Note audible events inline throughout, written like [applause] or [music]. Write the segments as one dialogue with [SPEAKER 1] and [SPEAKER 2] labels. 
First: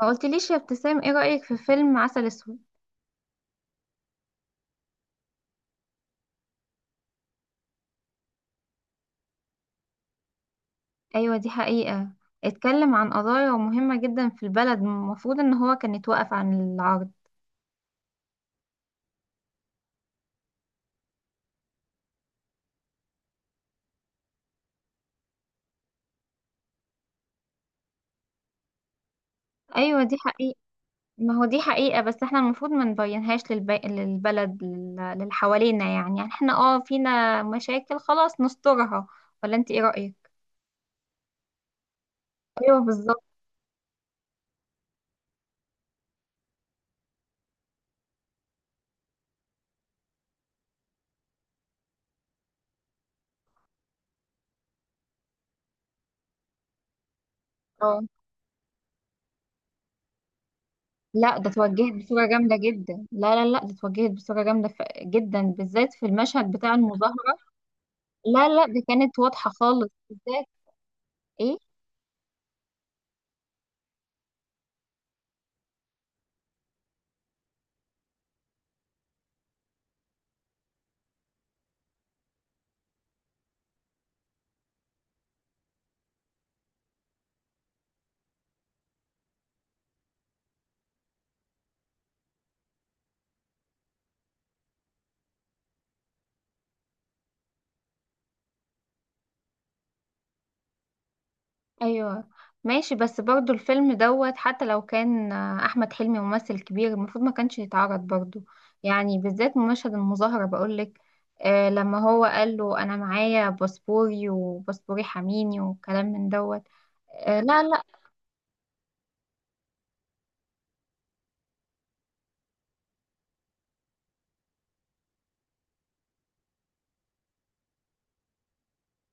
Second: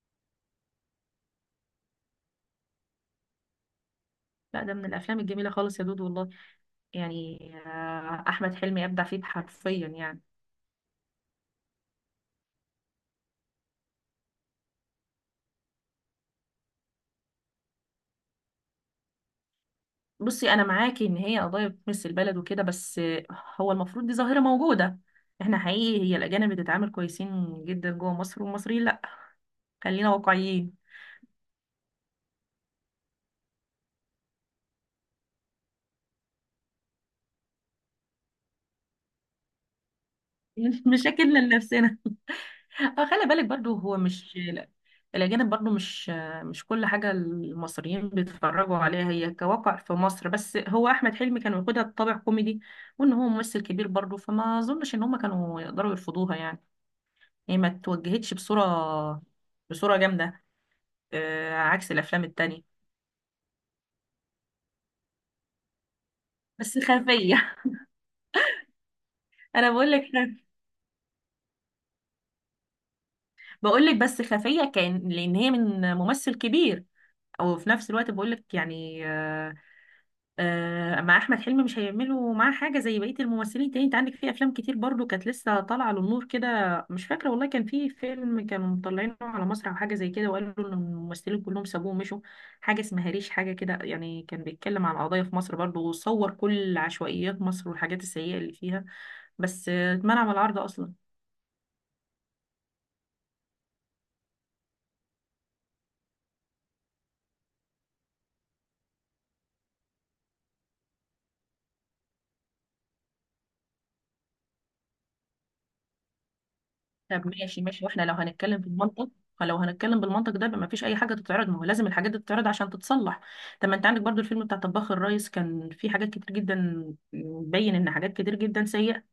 [SPEAKER 1] ما قلتليش يا ابتسام، ايه رأيك في فيلم عسل اسود؟
[SPEAKER 2] لا ده من الافلام الجميله خالص يا دود، والله يعني. احمد حلمي ابدع فيه حرفيا يعني.
[SPEAKER 1] ايوه دي حقيقة. اتكلم عن قضايا مهمة جدا في البلد. المفروض ان هو كان يتوقف عن العرض.
[SPEAKER 2] بصي، انا معاكي ان هي قضايا بتمس البلد وكده، بس هو المفروض دي ظاهره موجوده. احنا حقيقي هي الاجانب بتتعامل كويسين جدا جوه مصر، والمصريين لا.
[SPEAKER 1] ايوه
[SPEAKER 2] خلينا
[SPEAKER 1] دي حقيقة.
[SPEAKER 2] واقعيين.
[SPEAKER 1] ما هو دي حقيقة، بس احنا المفروض ما نبينهاش للبلد، للي حوالينا. يعني احنا فينا مشاكل، خلاص نسترها. ولا انت، ايه رأيك؟
[SPEAKER 2] [laughs] مشاكلنا لنفسنا.
[SPEAKER 1] ايوه
[SPEAKER 2] اه،
[SPEAKER 1] بالظبط.
[SPEAKER 2] خلي بالك برضو، هو مش، لا، الأجانب برضو مش كل حاجة المصريين بيتفرجوا عليها هي كواقع في مصر. بس هو أحمد حلمي كان واخدها بطابع كوميدي، وإن هو ممثل كبير برضو، فما أظنش إن هما كانوا يقدروا يرفضوها يعني. هي ما
[SPEAKER 1] اه،
[SPEAKER 2] توجهتش بصورة جامدة.
[SPEAKER 1] لا، ده اتوجهت
[SPEAKER 2] عكس الأفلام
[SPEAKER 1] بصورة جامدة
[SPEAKER 2] التانية.
[SPEAKER 1] جدا. لا لا لا، ده اتوجهت بصورة جامدة جدا، بالذات في المشهد بتاع
[SPEAKER 2] بس
[SPEAKER 1] المظاهرة.
[SPEAKER 2] خفية.
[SPEAKER 1] لا لا، ده كانت واضحة
[SPEAKER 2] [laughs] أنا
[SPEAKER 1] خالص
[SPEAKER 2] بقول لك
[SPEAKER 1] بالذات. ايه؟
[SPEAKER 2] بقول لك بس خفية، كان لأن هي من ممثل كبير. أو في نفس الوقت بقول لك يعني، مع احمد حلمي مش هيعملوا معاه حاجه زي بقيه الممثلين تاني. انت عندك في افلام كتير برضو كانت لسه طالعه للنور كده. مش فاكره والله، كان في فيلم كانوا مطلعينه على مسرح او حاجه زي كده، وقالوا ان الممثلين كلهم سابوه ومشوا. حاجه اسمها ريش، حاجه كده يعني، كان بيتكلم عن قضايا في مصر برضو، وصور كل عشوائيات مصر والحاجات السيئه اللي فيها. بس اتمنع من العرض اصلا.
[SPEAKER 1] ايوه ماشي. بس برضو الفيلم دوت، حتى لو كان احمد حلمي ممثل كبير، المفروض ما كانش يتعرض برضو. يعني بالذات مشهد المظاهرة بقولك. لما هو قال له انا معايا باسبوري وباسبوري حميني، وكلام من دوت.
[SPEAKER 2] طب
[SPEAKER 1] آه، لا
[SPEAKER 2] ماشي
[SPEAKER 1] لا.
[SPEAKER 2] ماشي، واحنا لو هنتكلم بالمنطق، فلو هنتكلم بالمنطق ده ما فيش اي حاجه تتعرض. ما هو لازم الحاجات دي تتعرض عشان تتصلح. طب ما انت عندك برضو الفيلم بتاع طباخ الريس، كان فيه حاجات كتير جدا، بين ان حاجات كتير جدا سيئه،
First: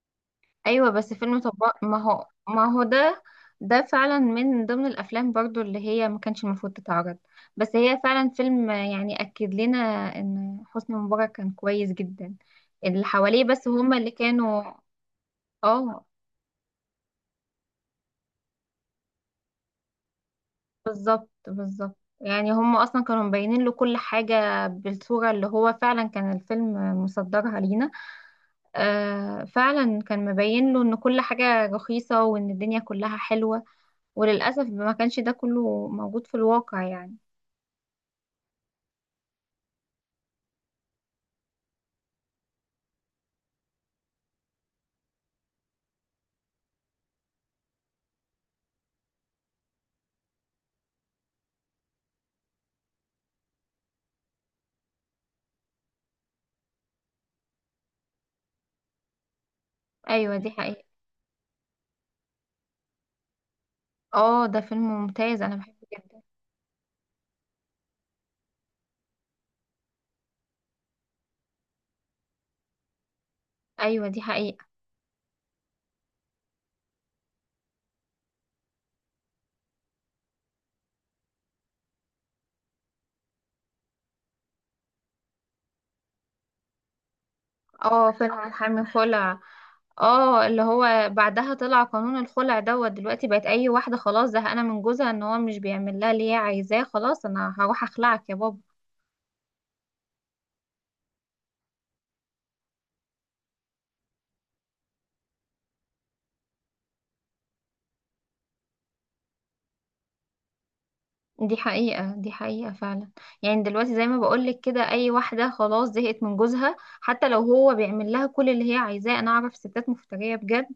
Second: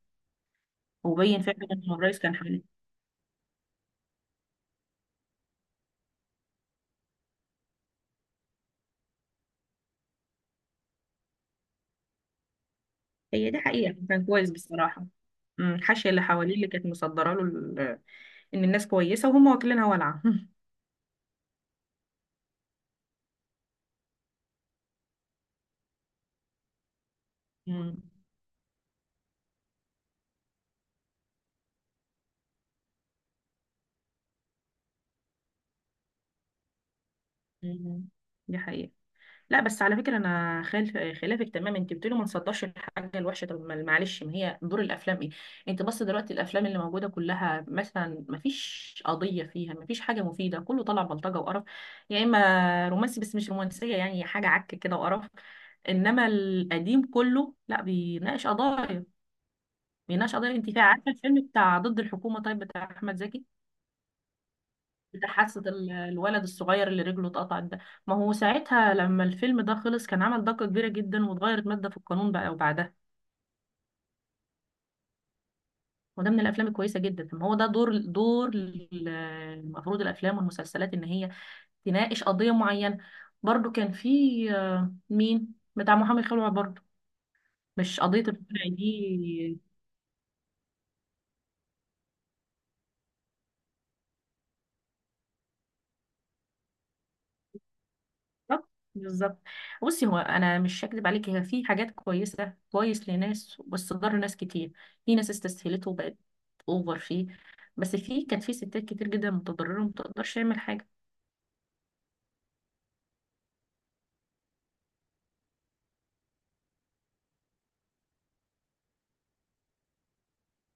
[SPEAKER 1] ايوه، بس فيلم
[SPEAKER 2] وبين فعلا
[SPEAKER 1] طباخ،
[SPEAKER 2] ان
[SPEAKER 1] ما
[SPEAKER 2] الريس
[SPEAKER 1] هو
[SPEAKER 2] كان حلو.
[SPEAKER 1] ما هو ده. ده فعلا من ضمن الافلام برضو اللي هي ما كانش المفروض تتعرض. بس هي فعلا فيلم يعني اكد لنا ان حسني مبارك كان كويس جدا. اللي حواليه
[SPEAKER 2] هي دي
[SPEAKER 1] بس
[SPEAKER 2] حقيقه،
[SPEAKER 1] هما اللي
[SPEAKER 2] كان كويس
[SPEAKER 1] كانوا.
[SPEAKER 2] بصراحه.
[SPEAKER 1] اه،
[SPEAKER 2] الحاشيه اللي حواليه اللي كانت مصدره له ان الناس كويسه، وهم واكلينها ولعه. [laughs]
[SPEAKER 1] بالظبط بالظبط. يعني هما اصلا كانوا مبينين له كل حاجة بالصورة اللي هو فعلا كان الفيلم مصدرها لينا.
[SPEAKER 2] أمم،
[SPEAKER 1] فعلا كان مبين له ان كل حاجة رخيصة، وان الدنيا كلها حلوة. وللأسف ما كانش ده كله موجود في الواقع يعني.
[SPEAKER 2] أمم، دي حقيقه. لا بس على فكره انا خالف خلافك تمام. انت بتقولي ما نصدرش الحاجه الوحشه، طب معلش، ما هي دور الافلام ايه؟ انت بص، دلوقتي الافلام اللي موجوده كلها، مثلا ما فيش قضيه فيها، ما فيش حاجه مفيده، كله طالع بلطجه وقرف، يا اما رومانسي، بس مش رومانسيه يعني، حاجه عك كده وقرف. انما القديم كله لا، بيناقش قضايا. بيناقش
[SPEAKER 1] أيوة دي
[SPEAKER 2] قضايا. انت
[SPEAKER 1] حقيقة.
[SPEAKER 2] عارفه الفيلم بتاع ضد الحكومه، طيب، بتاع احمد زكي،
[SPEAKER 1] اه، ده فيلم ممتاز، أنا
[SPEAKER 2] بتحسد
[SPEAKER 1] بحبه جدا.
[SPEAKER 2] الولد الصغير اللي رجله اتقطعت ده. ما هو ساعتها لما الفيلم ده خلص، كان عمل ضجة كبيرة جدا، واتغيرت مادة في القانون بقى وبعدها.
[SPEAKER 1] أيوة دي حقيقة.
[SPEAKER 2] وده من الافلام الكويسة جدا. ما هو ده دور المفروض الافلام والمسلسلات ان هي تناقش قضية معينة. برضو كان في مين بتاع محامي خلع برضو، مش
[SPEAKER 1] اه،
[SPEAKER 2] قضية
[SPEAKER 1] فيلم عن
[SPEAKER 2] الخلع
[SPEAKER 1] حرم الخلع.
[SPEAKER 2] دي؟
[SPEAKER 1] اه، اللي هو بعدها طلع قانون الخلع دوت. دلوقتي بقت أي واحدة خلاص زهقانة من جوزها، إن هو مش بيعمل لها اللي هي عايزاه. خلاص أنا هروح أخلعك يا بابا.
[SPEAKER 2] بالظبط، بالظبط. بصي، هو انا مش هكدب عليك، هي في حاجات كويسه، كويس لناس بس ضر ناس كتير. في ناس استسهلته وبقت اوفر فيه. بس في كان في ستات كتير جدا متضرره، وما تقدرش تعمل حاجه.
[SPEAKER 1] دي حقيقة، دي حقيقة فعلا. يعني دلوقتي زي ما بقولك كده، أي واحدة خلاص زهقت من جوزها حتى لو هو بيعمل لها كل اللي هي عايزاه. أنا أعرف ستات مفترية بجد،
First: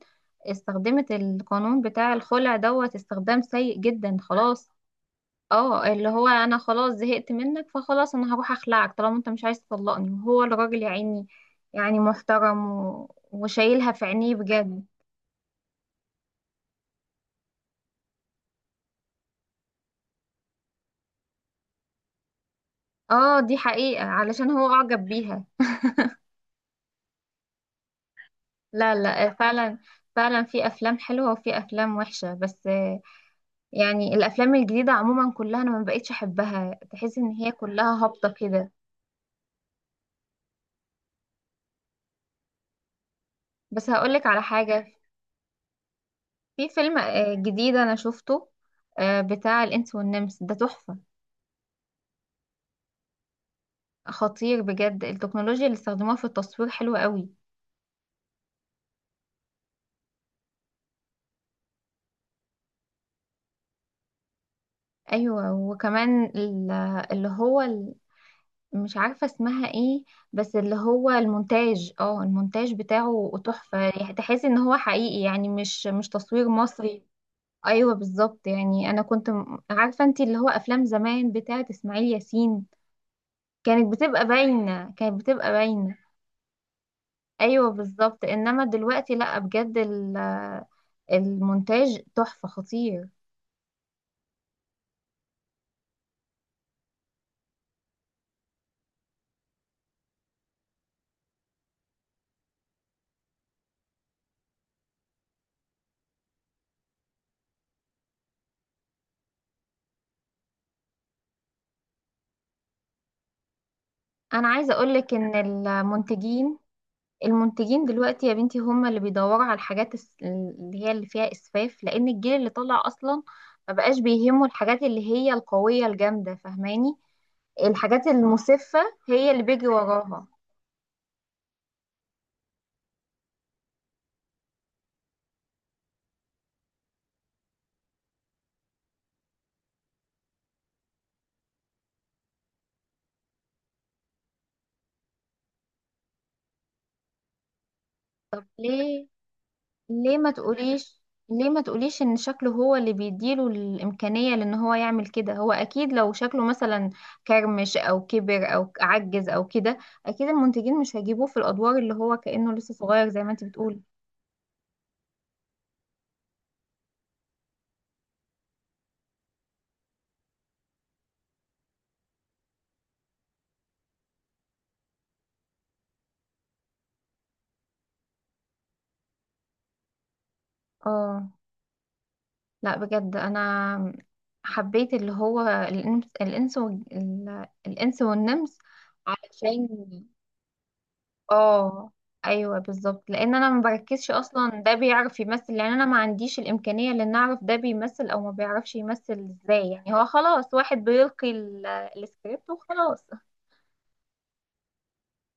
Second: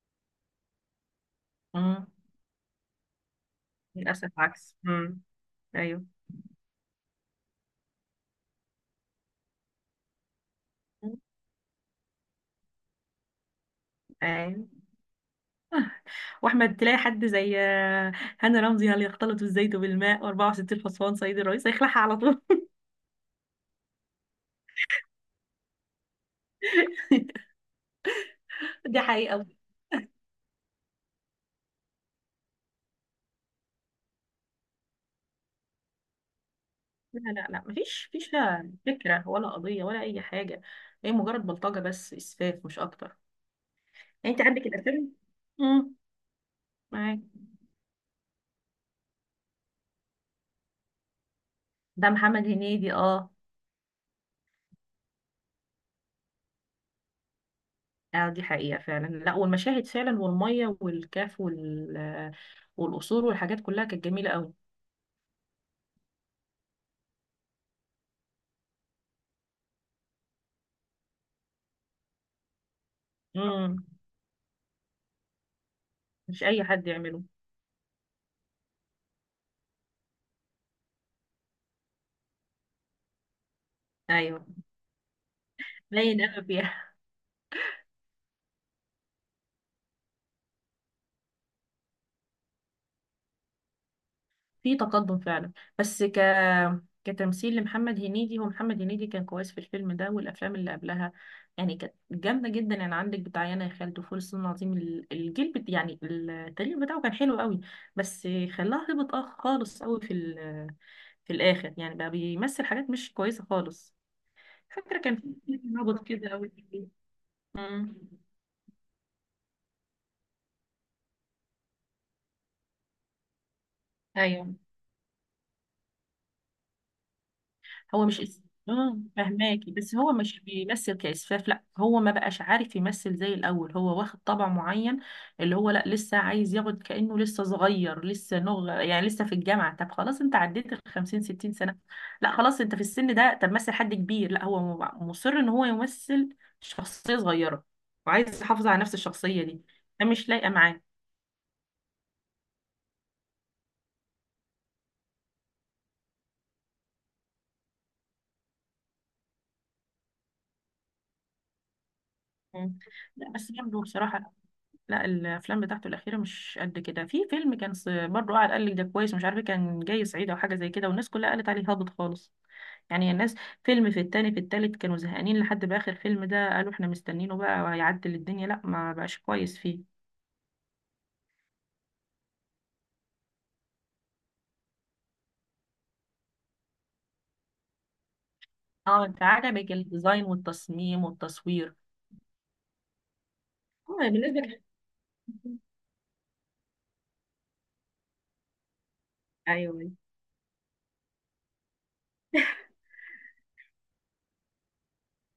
[SPEAKER 1] استخدمت القانون
[SPEAKER 2] امم.
[SPEAKER 1] بتاع الخلع دوت استخدام سيء جدا،
[SPEAKER 2] للاسف
[SPEAKER 1] خلاص.
[SPEAKER 2] عكس.
[SPEAKER 1] اه،
[SPEAKER 2] ايوه.
[SPEAKER 1] اللي هو أنا خلاص زهقت منك، فخلاص أنا هروح أخلعك، طالما أنت مش عايز تطلقني. وهو الراجل يا عيني، يعني محترم وشايلها في عينيه
[SPEAKER 2] ايوه.
[SPEAKER 1] بجد.
[SPEAKER 2] واحمد تلاقي حد زي هاني رمزي، هل يختلط الزيت بالماء، و64 حصان سيد الرئيس، هيخلعها على طول.
[SPEAKER 1] اه، دي حقيقة. علشان هو أعجب بيها.
[SPEAKER 2] [laughs]
[SPEAKER 1] لا
[SPEAKER 2] دي
[SPEAKER 1] لا،
[SPEAKER 2] حقيقه.
[SPEAKER 1] فعلا. فعلا في افلام حلوه وفي افلام وحشه، بس يعني الافلام الجديده عموما كلها انا ما بقتش احبها. تحس
[SPEAKER 2] لا
[SPEAKER 1] ان
[SPEAKER 2] لا
[SPEAKER 1] هي
[SPEAKER 2] لا،
[SPEAKER 1] كلها
[SPEAKER 2] مفيش
[SPEAKER 1] هابطه
[SPEAKER 2] فيش
[SPEAKER 1] كده.
[SPEAKER 2] لا فكرة ولا قضية ولا أي حاجة. هي مجرد بلطجة بس، إسفاف مش أكتر.
[SPEAKER 1] بس هقولك
[SPEAKER 2] يعني
[SPEAKER 1] على
[SPEAKER 2] أنت عندك
[SPEAKER 1] حاجه.
[SPEAKER 2] الأفلام. امم
[SPEAKER 1] في فيلم
[SPEAKER 2] معاك.
[SPEAKER 1] جديد انا شفته. بتاع الانس والنمس ده تحفه.
[SPEAKER 2] ده محمد هنيدي، اه.
[SPEAKER 1] خطير بجد. التكنولوجيا اللي استخدموها في التصوير حلوه قوي.
[SPEAKER 2] اه، دي حقيقة فعلا. لا والمشاهد فعلا، والمية والكاف وال والقصور والحاجات كلها كانت جميلة قوي.
[SPEAKER 1] ايوه، وكمان اللي هو مش عارفة اسمها ايه. بس اللي هو المونتاج، المونتاج بتاعه
[SPEAKER 2] امم.
[SPEAKER 1] تحفة. يعني تحس ان هو حقيقي، يعني مش
[SPEAKER 2] مش
[SPEAKER 1] تصوير
[SPEAKER 2] أي حد
[SPEAKER 1] مصري.
[SPEAKER 2] يعمله.
[SPEAKER 1] ايوه بالظبط. يعني انا كنت عارفة، انت اللي هو افلام زمان بتاعة اسماعيل ياسين كانت بتبقى
[SPEAKER 2] أيوه.
[SPEAKER 1] باينة، كانت بتبقى باينة.
[SPEAKER 2] باين قوي. [laughs]
[SPEAKER 1] ايوه بالظبط. انما دلوقتي لا، بجد المونتاج تحفة خطير.
[SPEAKER 2] في تقدم فعلا. بس كتمثيل لمحمد هنيدي، هو محمد هنيدي كان كويس في الفيلم ده والافلام اللي قبلها. يعني كانت جامده جدا. يعني عندك بتاع يانا يا خالد، وفول الصين العظيم، الجيل يعني التاريخ بتاعه كان حلو قوي. بس خلاها هبط، اه خالص قوي في في الاخر يعني، بقى بيمثل حاجات مش كويسه خالص.
[SPEAKER 1] انا عايزة
[SPEAKER 2] فاكره
[SPEAKER 1] اقولك
[SPEAKER 2] كان
[SPEAKER 1] ان
[SPEAKER 2] في فيلم هبط كده قوي.
[SPEAKER 1] المنتجين، المنتجين
[SPEAKER 2] امم.
[SPEAKER 1] دلوقتي يا بنتي هم اللي بيدوروا على الحاجات اللي هي اللي فيها اسفاف، لان الجيل اللي طالع اصلا ما بقاش بيهمه
[SPEAKER 2] ايوه.
[SPEAKER 1] الحاجات اللي هي القوية الجامدة، فاهماني؟
[SPEAKER 2] هو
[SPEAKER 1] الحاجات
[SPEAKER 2] مش اس...
[SPEAKER 1] المسفة
[SPEAKER 2] اه
[SPEAKER 1] هي اللي بيجي
[SPEAKER 2] فهماكي، بس هو
[SPEAKER 1] وراها.
[SPEAKER 2] مش بيمثل كإسفاف، لا هو ما بقاش عارف يمثل زي الأول. هو واخد طبع معين، اللي هو لا، لسه عايز ياخد كأنه لسه صغير، لسه يعني لسه في الجامعة. طب خلاص، انت عديت ال 50 60 سنة، لا خلاص انت في السن ده، طب مثل حد كبير. لا هو مصر ان هو يمثل شخصية صغيرة، وعايز
[SPEAKER 1] طب
[SPEAKER 2] يحافظ على نفس
[SPEAKER 1] ليه؟
[SPEAKER 2] الشخصية دي، ده
[SPEAKER 1] ليه
[SPEAKER 2] مش
[SPEAKER 1] ما
[SPEAKER 2] لايقة معاه.
[SPEAKER 1] تقوليش، ليه ما تقوليش ان شكله هو اللي بيديله الامكانية لان هو يعمل كده. هو اكيد لو شكله مثلا كرمش او كبر او عجز او كده، اكيد المنتجين مش هيجيبوه في الادوار اللي هو كأنه لسه
[SPEAKER 2] مم.
[SPEAKER 1] صغير زي ما
[SPEAKER 2] لا
[SPEAKER 1] انت
[SPEAKER 2] بس برضه
[SPEAKER 1] بتقولي.
[SPEAKER 2] بصراحة، لا الافلام بتاعته الاخيره مش قد كده. في فيلم كان برضه قاعد قال لك ده كويس، مش عارفه كان جاي صعيدي او حاجه زي كده، والناس كلها قالت عليه هابط خالص. يعني الناس فيلم في التاني في التالت كانوا زهقانين، لحد باخر فيلم ده قالوا احنا مستنينه بقى هيعدل الدنيا، لا ما بقاش كويس فيه.
[SPEAKER 1] اه، لا بجد انا حبيت اللي هو الانس والنمس.
[SPEAKER 2] اه، انت
[SPEAKER 1] علشان
[SPEAKER 2] عجبك الديزاين والتصميم والتصوير.
[SPEAKER 1] اه، ايوه بالظبط. لان انا ما
[SPEAKER 2] اه
[SPEAKER 1] بركزش
[SPEAKER 2] بالنسبه لك.
[SPEAKER 1] اصلا ده بيعرف يمثل، لان انا ما عنديش الامكانيه لان اعرف ده بيمثل او ما بيعرفش يمثل ازاي.
[SPEAKER 2] ايوه.
[SPEAKER 1] يعني هو خلاص واحد بيلقي السكريبت وخلاص.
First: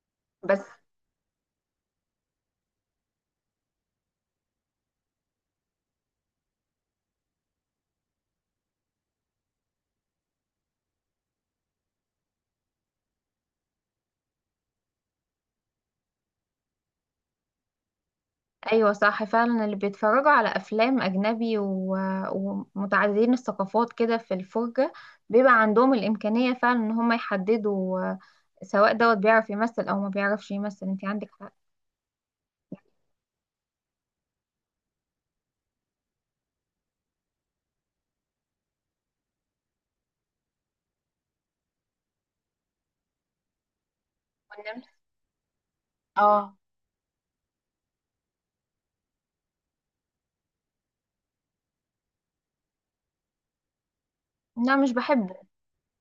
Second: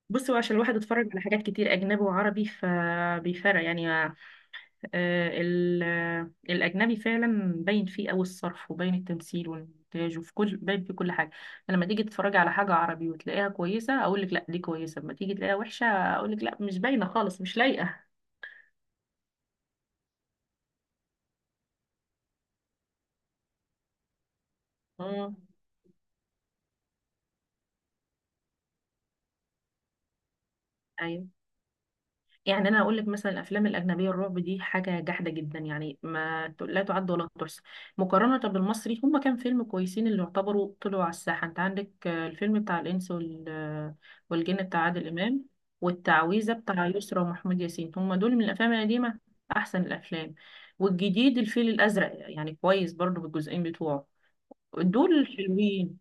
[SPEAKER 2] بصوا عشان
[SPEAKER 1] بس
[SPEAKER 2] الواحد اتفرج على حاجات كتير اجنبي وعربي، فبيفرق يعني. الأجنبي فعلا باين فيه أوي الصرف، وباين التمثيل والإنتاج، وفي كل باين في كل حاجة. فلما تيجي تتفرجي على حاجة عربي وتلاقيها كويسة، أقول لك لا دي كويسة. لما تيجي تلاقيها وحشة، أقول لك لا مش باينة خالص، مش لايقة.
[SPEAKER 1] ايوه صح فعلا. اللي بيتفرجوا على افلام اجنبي ومتعددين الثقافات كده في الفرجه،
[SPEAKER 2] مم.
[SPEAKER 1] بيبقى عندهم الامكانيه فعلا ان هم يحددوا سواء دوت بيعرف يمثل او ما بيعرفش يمثل. انت
[SPEAKER 2] أيوة.
[SPEAKER 1] عندك حق.
[SPEAKER 2] يعني انا اقول لك مثلا الافلام الاجنبيه الرعب دي حاجه جحده جدا، يعني ما ت- لا تعد ولا تحصى، مقارنه بالمصري. هما كام فيلم كويسين اللي يعتبروا طلعوا على الساحه؟ انت عندك الفيلم بتاع الانس والجن بتاع
[SPEAKER 1] والنمس-
[SPEAKER 2] عادل امام، والتعويذه
[SPEAKER 1] اه،
[SPEAKER 2] بتاع يسرا ومحمود ياسين، هما دول من الافلام القديمه، احسن الافلام. والجديد الفيل الازرق يعني كويس برضو بالجزئين بتوعه،
[SPEAKER 1] لا مش
[SPEAKER 2] دول
[SPEAKER 1] بحب.
[SPEAKER 2] حلوين.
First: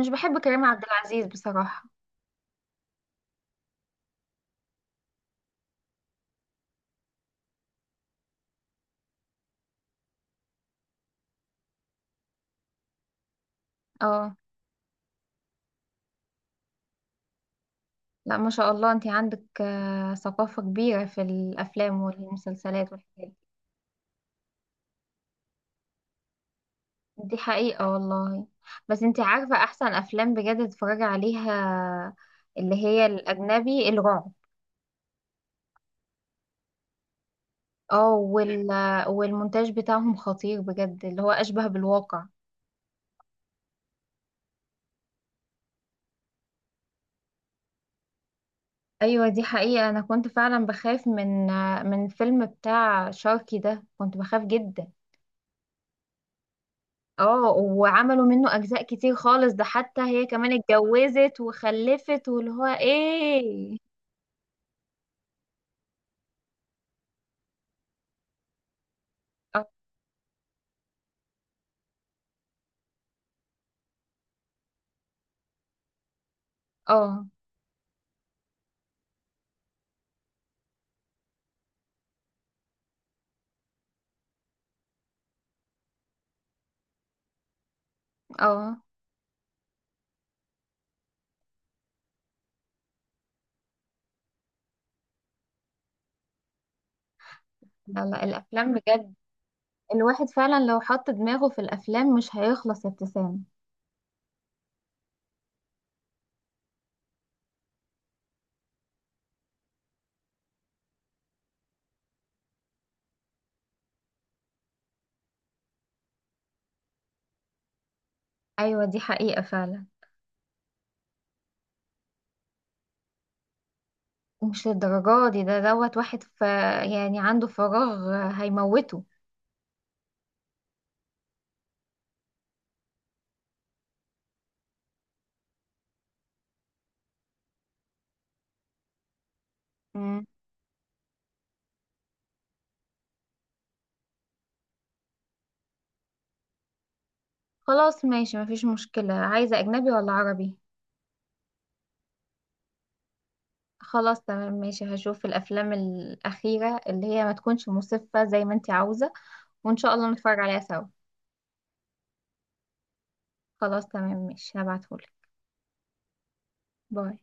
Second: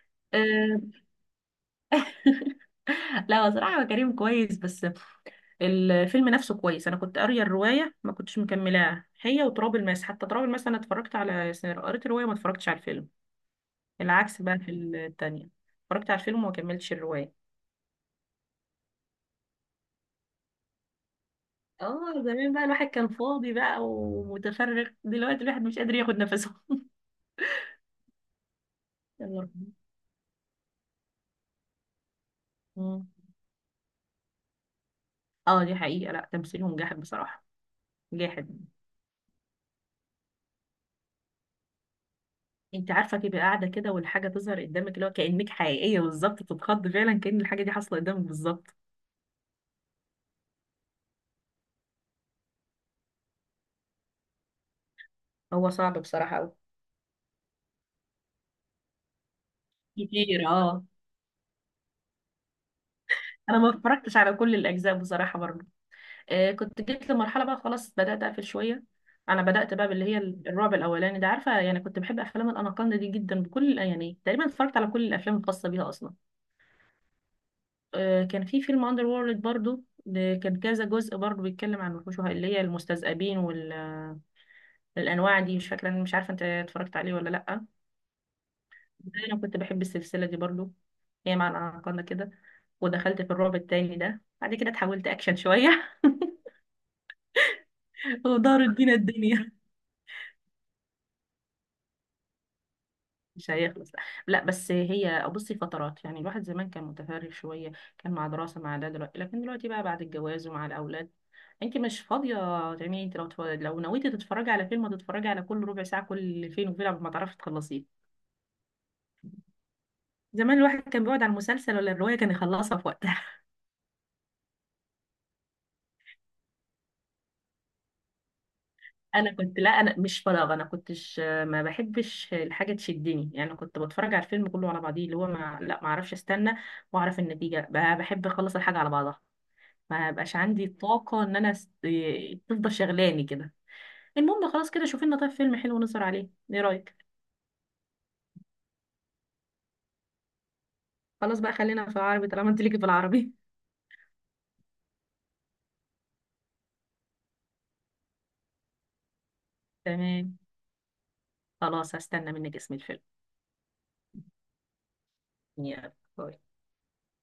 [SPEAKER 1] مش بحب كريم عبد
[SPEAKER 2] آه،
[SPEAKER 1] العزيز بصراحه.
[SPEAKER 2] [laughs] لا، هو صراحة هو كريم كويس، بس الفيلم نفسه كويس. انا كنت قاريه الروايه، ما كنتش مكملاها، هي وتراب الماس. حتى تراب الماس انا اتفرجت على، قريت الروايه، ما اتفرجتش على الفيلم.
[SPEAKER 1] اه،
[SPEAKER 2] العكس بقى في التانية، اتفرجت على الفيلم وما كملتش الروايه.
[SPEAKER 1] لا، ما شاء الله، انت عندك ثقافه كبيره في الافلام
[SPEAKER 2] اه زمان بقى الواحد
[SPEAKER 1] والمسلسلات
[SPEAKER 2] كان
[SPEAKER 1] والحاجات.
[SPEAKER 2] فاضي بقى ومتفرغ، دلوقتي الواحد مش قادر ياخد نفسه. [laughs]
[SPEAKER 1] دي حقيقة والله. بس انت
[SPEAKER 2] يلا
[SPEAKER 1] عارفة
[SPEAKER 2] ربنا.
[SPEAKER 1] احسن افلام بجد اتفرج عليها اللي هي
[SPEAKER 2] مم.
[SPEAKER 1] الاجنبي الرعب.
[SPEAKER 2] اه دي حقيقه، لا تمثيلهم جاحد بصراحه،
[SPEAKER 1] اه،
[SPEAKER 2] جاحد.
[SPEAKER 1] والمونتاج بتاعهم خطير بجد، اللي هو اشبه بالواقع.
[SPEAKER 2] انت عارفه تبقى قاعده كده والحاجه تظهر قدامك اللي هو كانك حقيقيه بالظبط، بتتخض فعلا كأن الحاجه دي حاصله قدامك بالظبط.
[SPEAKER 1] ايوه دي حقيقة. انا كنت فعلا بخاف من فيلم بتاع شاركي ده، كنت بخاف جدا.
[SPEAKER 2] هو صعب بصراحه قوي.
[SPEAKER 1] اه، وعملوا منه اجزاء كتير خالص، ده حتى هي
[SPEAKER 2] كتير
[SPEAKER 1] كمان
[SPEAKER 2] اه.
[SPEAKER 1] اتجوزت وخلفت واللي هو
[SPEAKER 2] انا ما
[SPEAKER 1] ايه.
[SPEAKER 2] اتفرجتش على كل الاجزاء بصراحه برضه. آه كنت جيت لمرحله بقى خلاص بدات اقفل شويه. انا
[SPEAKER 1] اه
[SPEAKER 2] بدات بقى باللي هي الرعب الاولاني ده، عارفه يعني كنت بحب افلام الاناكوندا دي جدا، بكل يعني تقريبا اتفرجت على كل الافلام الخاصه بيها اصلا.
[SPEAKER 1] اه
[SPEAKER 2] آه كان في فيلم اندر وورلد برضه، ده كان كذا جزء برضه، بيتكلم عن الوحوش اللي هي المستذئبين والانواع دي. مش فاكره، مش عارفه انت اتفرجت عليه ولا لا.
[SPEAKER 1] اه،
[SPEAKER 2] انا كنت بحب السلسله دي برضه، هي مع الاناكوندا كده. ودخلت في الرعب التاني ده بعد كده اتحولت اكشن شويه. [laughs]
[SPEAKER 1] لا لا،
[SPEAKER 2] ودار
[SPEAKER 1] الافلام
[SPEAKER 2] الدين
[SPEAKER 1] بجد
[SPEAKER 2] الدنيا.
[SPEAKER 1] الواحد فعلا لو حط دماغه في الافلام مش هيخلص يا
[SPEAKER 2] [laughs]
[SPEAKER 1] ابتسام.
[SPEAKER 2] مش هيخلص لا. لا، بس هي بصي فترات يعني، الواحد زمان كان متفرغ شويه، كان مع دراسه مع ده. دلوقتي لكن دلوقتي بقى بعد الجواز ومع الاولاد، انت مش فاضيه تعملي. انت لو لو نويتي تتفرجي على فيلم، هتتفرجي على كل ربع ساعه، كل فين وفين قبل ما تعرفي تخلصيه.
[SPEAKER 1] ايوه دي حقيقة فعلا.
[SPEAKER 2] زمان الواحد كان بيقعد على المسلسل ولا الروايه كان يخلصها في وقتها. [laughs]
[SPEAKER 1] مش للدرجة دي. ده دوت واحد يعني عنده فراغ، هيموته.
[SPEAKER 2] انا كنت لا، انا مش فراغ انا كنتش، ما بحبش الحاجه تشدني يعني، كنت بتفرج على الفيلم كله على بعضيه، اللي هو ما، لا، ما اعرفش استنى واعرف النتيجه، بحب اخلص الحاجه على بعضها. ما
[SPEAKER 1] مم.
[SPEAKER 2] بقاش عندي الطاقة ان انا تفضل شغلاني كده. المهم خلاص كده، شوفي لنا طيب فيلم حلو نسهر عليه، ايه رأيك؟
[SPEAKER 1] خلاص ماشي، مفيش مشكلة. عايزة أجنبي ولا عربي؟
[SPEAKER 2] خلاص بقى خلينا في العربي طالما انت ليكي في العربي.
[SPEAKER 1] خلاص تمام ماشي، هشوف الأفلام الأخيرة اللي هي ما تكونش مسفة زي ما انتي عاوزة،
[SPEAKER 2] [laughs]
[SPEAKER 1] وإن شاء الله
[SPEAKER 2] تمام.
[SPEAKER 1] نتفرج عليها سوا.
[SPEAKER 2] خلاص هستنى منك اسم الفيلم.
[SPEAKER 1] خلاص تمام ماشي، هبعتهولك.
[SPEAKER 2] يلا باي.
[SPEAKER 1] باي.